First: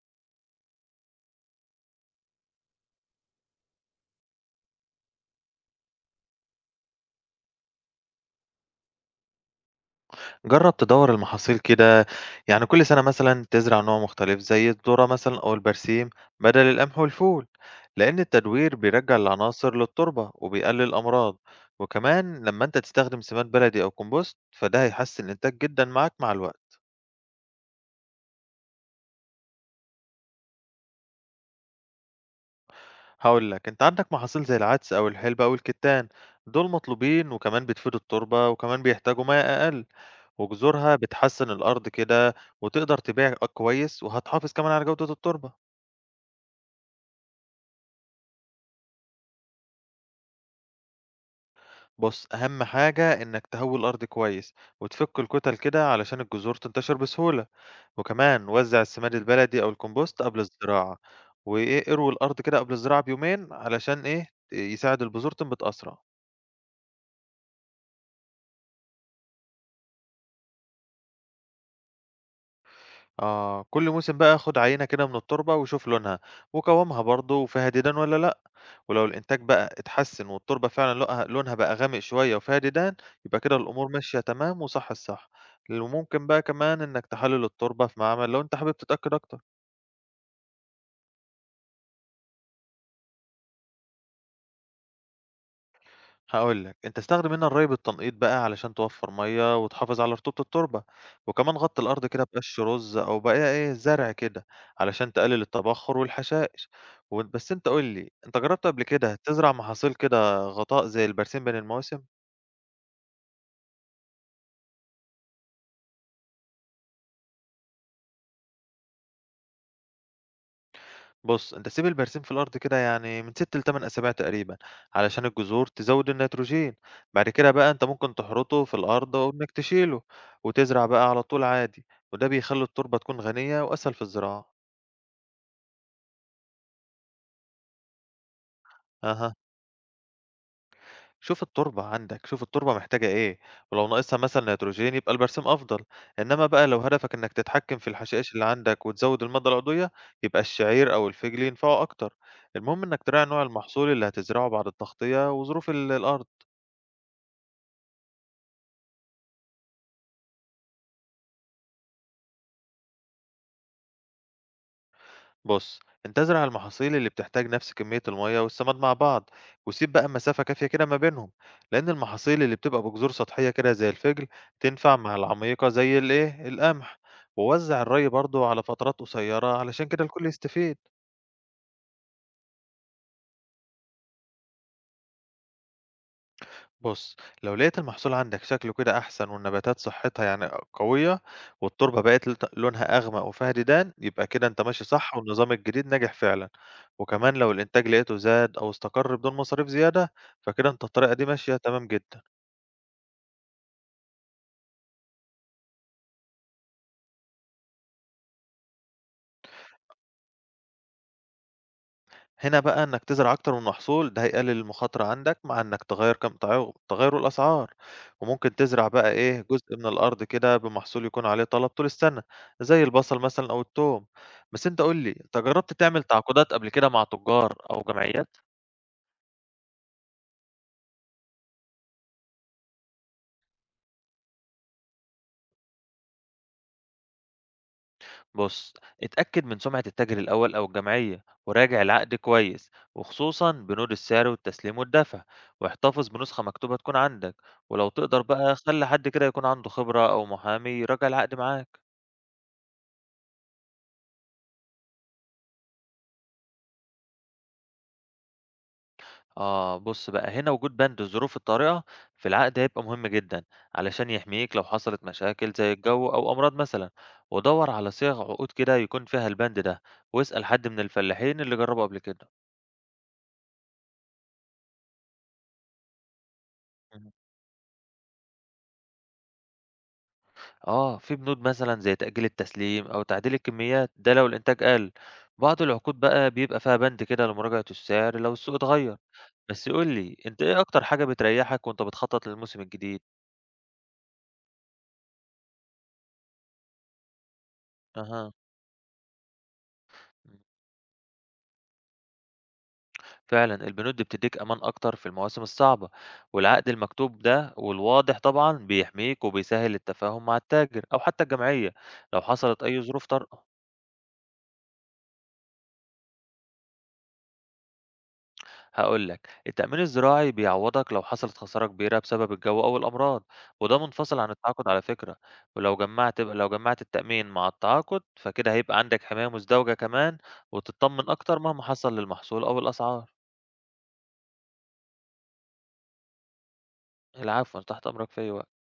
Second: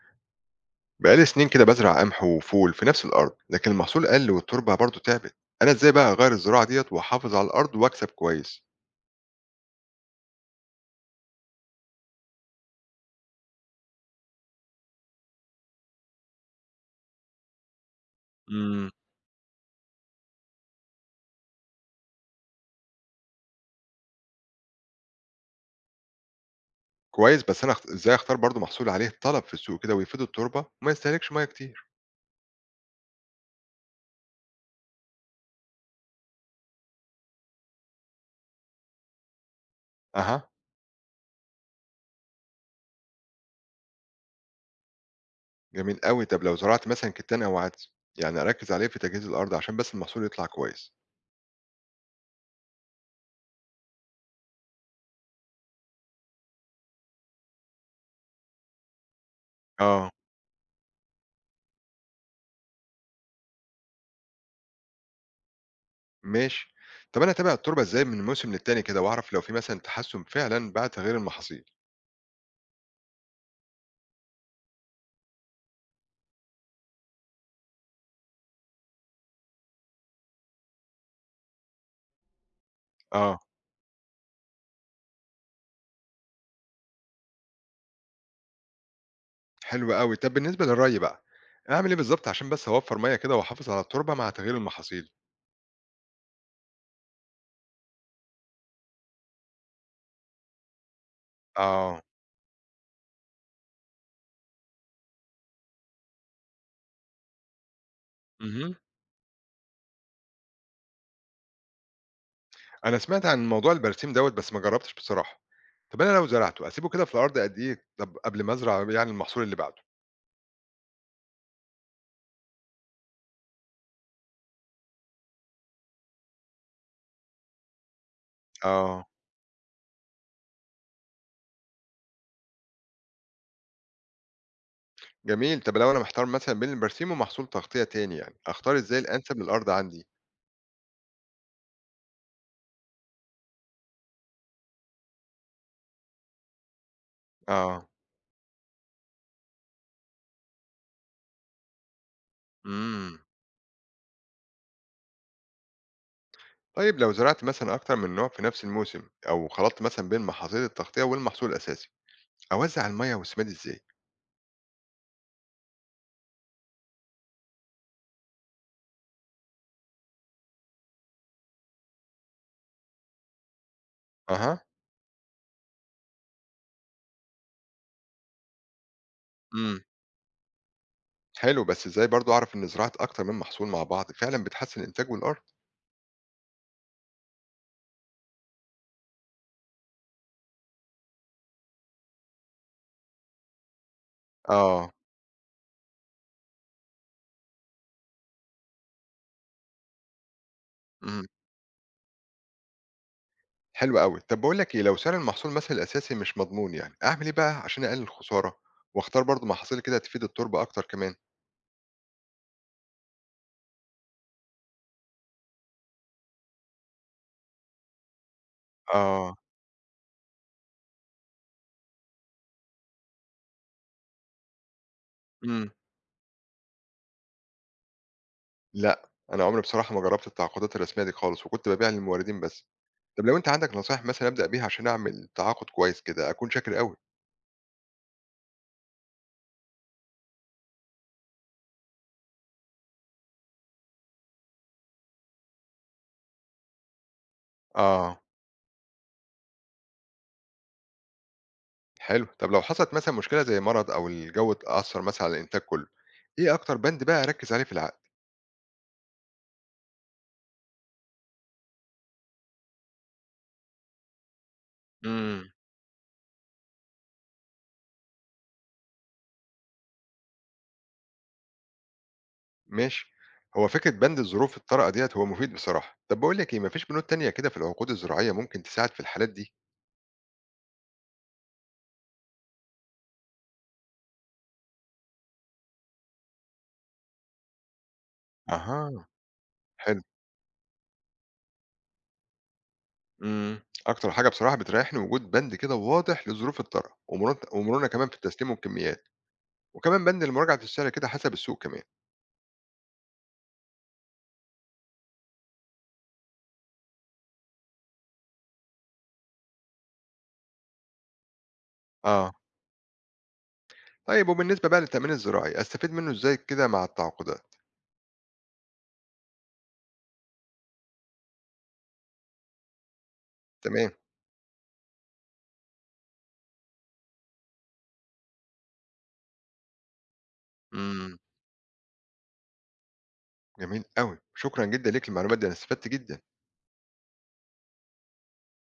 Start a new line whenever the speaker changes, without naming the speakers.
بقالي سنين كده بزرع قمح وفول في نفس الأرض، لكن المحصول قل والتربة برضو تعبت. أنا إزاي بقى أغير الزراعة ديت وأحافظ على الأرض وأكسب كويس؟
جرب تدور المحاصيل كده. يعني كل سنة مثلا تزرع نوع مختلف زي الذرة مثلا أو البرسيم بدل القمح والفول، لأن التدوير
امم
بيرجع العناصر للتربة وبيقلل الأمراض. وكمان لما أنت تستخدم سماد بلدي أو كومبوست فده هيحسن الإنتاج جدا معاك مع الوقت.
كويس، بس أنا إزاي أختار برضو محصول عليه طلب في السوق كده ويفيد التربة وما يستهلكش مية كتير؟
هقول لك أنت عندك محاصيل زي العدس أو الحلبة أو الكتان، دول مطلوبين وكمان بتفيدوا التربة وكمان بيحتاجوا ماء أقل،
أها.
وجذورها بتحسن الأرض كده، وتقدر تبيع كويس وهتحافظ كمان على جودة التربة.
جميل قوي، طب لو زرعت مثلا كتان أو عدس، يعني أركز عليه في تجهيز الأرض عشان بس المحصول يطلع كويس؟
بُص، أهم حاجة إنك تهوي الأرض كويس، وتفك الكُتَل كده علشان الجذور تنتشر بسهولة، وكمان وزّع السماد البلدي أو
اه،
الكومبوست قبل الزراعة، اروي الأرض كده قبل الزراعة بيومين علشان إيه، يساعد البذور تنبت أسرع.
ماشي. طب أنا أتابع التربة إزاي من موسم للتاني كده وأعرف لو في مثلا تحسن فعلا بعد تغيير المحاصيل؟
آه، كل موسم بقى خُد عينة كده من التربة وشوف لونها وقوامها برضه وفيها ديدن والّا لأ. ولو الإنتاج بقى اتحسّن والتربة فعلًا لقها لونها بقى غامق شوية وفيها ديدان،
اه.
يبقى كده الأمور ماشية تمام وصح الصح. وممكن بقى كمان إنّك تحلّل التربة في معمل لو أنت حابب تتأكد أكتر.
حلو أوي. طب بالنسبة للري بقى، أعمل إيه بالضبط عشان بس أوفّر مَيّة كده وأحافظ على التربة مع تغيير المحاصيل؟
هاقول لك، أنت استخدم هنا الري بالتنقيط بقى علشان توفّر مَيّة وتحافظ على رطوبة التربة، وكمان غطّي
آه.
الأرض كده بقش رُز أو بقايا زرع كده علشان تقلل التبخّر والحشائش. و بس أنت قُل لي، أنت جرّبت
اهم.
قبل كده تزرع محاصيل كده غطاء زي البرسيم بين المواسم؟
أنا سمعت عن موضوع البرسيم دوّة، بس ما جرّبتش بصراحة. طب أنا لو زرعته، أسيبه كده في الأرض قد إيه طب قبل ما أزرع يعني المحصول اللي بعده؟
بُص، أنت سيب البرسيم في الأرض كده يعني من 6 ل8 أسابيع تقريبًا، علشان الجذور تزوِّد النيتروجين، بعد كده بقى أنت ممكن تحرطه في
آه.
الأرض وإنك تشيله، وتزرع بقى على طول عادي، وده بيخلّي التربة تكون غنية وأسهل في الزراعة.
جميل. طب لو أنا محتار مثلًا بين البرسيم ومحصول تغطية تاني يعني، أختار إزاي
أها،
الأنسب للأرض عندي؟
شوف التربة عندك، شوف التربة محتاجة إيه، ولو ناقصها مثلًا نيتروجين يبقى البرسيم أفضل، إنما بقى لو هدفك إنك تتحكم
آه.
في الحشائش اللي عندك وتزوِّد المادة العضوية، يبقى الشعير أو الفجل ينفعوا أكتر. المهم إنك
إمم.
تراعي نوع المحصول اللي هتزرعه بعد التغطية وظروف الأرض.
طيب لو زرعت مثلًا أكتر من نوع في نفس الموسم، أو خلطت مثلًا بين محاصيل التغطية والمحصول الأساسي، أوزّع المَيّة والسماد إزاي؟
بص، انت ازرع المحاصيل اللي بتحتاج نفس كمية المية والسماد مع بعض، وسيب بقى مسافة كافية كده ما بينهم، لأن المحاصيل اللي بتبقى بجذور سطحية كده زي الفجل
أها.
تنفع مع العميقة زي القمح، ووزع الري برضو على فترات قصيرة
إمم.
علشان كده الكل يستفيد.
حلو، بس إزاي برضه أعرف إن زراعة أكتر من محصول مع بعض فعلًا بتحسّن الإنتاج والأرض؟
بص، لو لقيت المحصول عندك شكله كده أحسن والنباتات صحتها يعني قوية، والتربة بقت لونها أغمق وفيها ديدان، يبقى كده انت ماشي
آه.
صح والنظام الجديد ناجح فعلا. وكمان لو الإنتاج لقيته زاد أو استقر بدون مصاريف زيادة، فكده أنت الطريقة
إمم.
دي ماشية تمام جدًا.
حلو أوي. طَب باقول لك إيه، لو سعر المحصول مثلًا الأساسي مش مضمون يعني، أعمل إيه بقى عشان أقلل الخسارة واختار برضه محاصيل كده تفيد التربة أكتر كمان؟
هنا بقى إنك تزرع أكتر من محصول ده هيقلل المخاطرة عندك مع إنك تغيّر كم تع تغيّر الأسعار. وممكن تزرع بقى
آه.
جزء من الأرض كده بمحصول يكون عليه طلب طول السنة زي البصل مثلًا أو التوم. بس أنت قُل لي، أنت
إمم.
جرّبت تعمل تعاقدات قبل كده مع تجار أو جمعيات؟
لأ، أنا عمري بصراحة ما جرّبت التعاقدات الرسمية دي خالص، وكنت بابيع للموردين بس. طَب لو أنت عندك نصايح مثلًا أبدأ بيها عشان أعمل تعاقد كويس كده، أكون شاكر أوي.
بُص، اتأكد من سمعة التاجر الأول أو الجمعية، وراجع العقد كويس، وخصوصًا بنود السعر والتسليم والدفع، واحتفظ بنسخة مكتوبة تكون عندك، ولو
آه،
تقدر بقى خلّي حد كده يكون عنده خبرة أو محامي يراجع العقد معاك.
حلو. طَب لو حصلت مثلًا مشكلة زي مرض أو الجو اتأثّر مثلًا على الإنتاج كُلّه، إيه أكتر بند بقى أركّز عليه في العقد؟
آه، بُص بقى هنا وجود بند الظروف الطارئة في العقد هيبقى مهم جدًا، علشان يحميك لو حصلت
إمم،
مشاكل زي الجو أو أمراض مثلًا، ودوّر على صيغ عقود كده يكون فيها البند ده، واسأل حد من الفلاحين اللي جربوا قبل كده.
ماشي. هو فكرة بند الظروف الطارئة ديّة هو مفيد بصراحة. طب باقول لك إيه، ما فيش بنود تانية كده في العقود الزراعية ممكن تساعد في الحالات دي؟
آه، في بنود مثلًا زي تأجيل التسليم أو تعديل الكميات، ده لو الإنتاج قل. بعض العقود بقى بيبقى فيها بند كده لمراجعة السعر لو السوق اتغير.
أها.
بس قُل
حلو.
لي، أنت إيه أكتر حاجة بتريحك وأنت بتخطط للموسم الجديد؟
إمم. أكتر حاجة بصراحة بتريحني وجود بند كده واضح للظروف الطارئة، ومرونة كمان في
أها،
التسليم والكميات، وكمان بند
إمم.
لمراجعة السعر كده حسب السوق كمان.
فعلًا البنود دي بتدّيك أمان أكتر في المواسم الصعبة، والعقد المكتوب ده والواضح طبعًا بيحميك وبيسهّل التفاهم مع التاجر أو حتى الجمعية لو
آه.
حصلت أي ظروف طارئة.
طيب وبالنسبة بقى للتأمين الزراعي، أستفيد منه إزاي كده مع التعاقدات؟
هقول لك التأمين الزراعي بيعوضك لو حصلت خسارة كبيرة بسبب الجو أو الأمراض، وده
تمام.
منفصل عن التعاقد على فكرة. ولو جمعت التأمين مع التعاقد فكده هيبقى عندك حماية مزدوجة كمان، وتطمن
إمم.
أكتر مهما حصل للمحصول أو الأسعار.
جميل أوي. شكرًا جدًا ليك للمعلومات دي، أنا استفدت جدًا.
العفو، أنا تحت أمرك في أي وقت.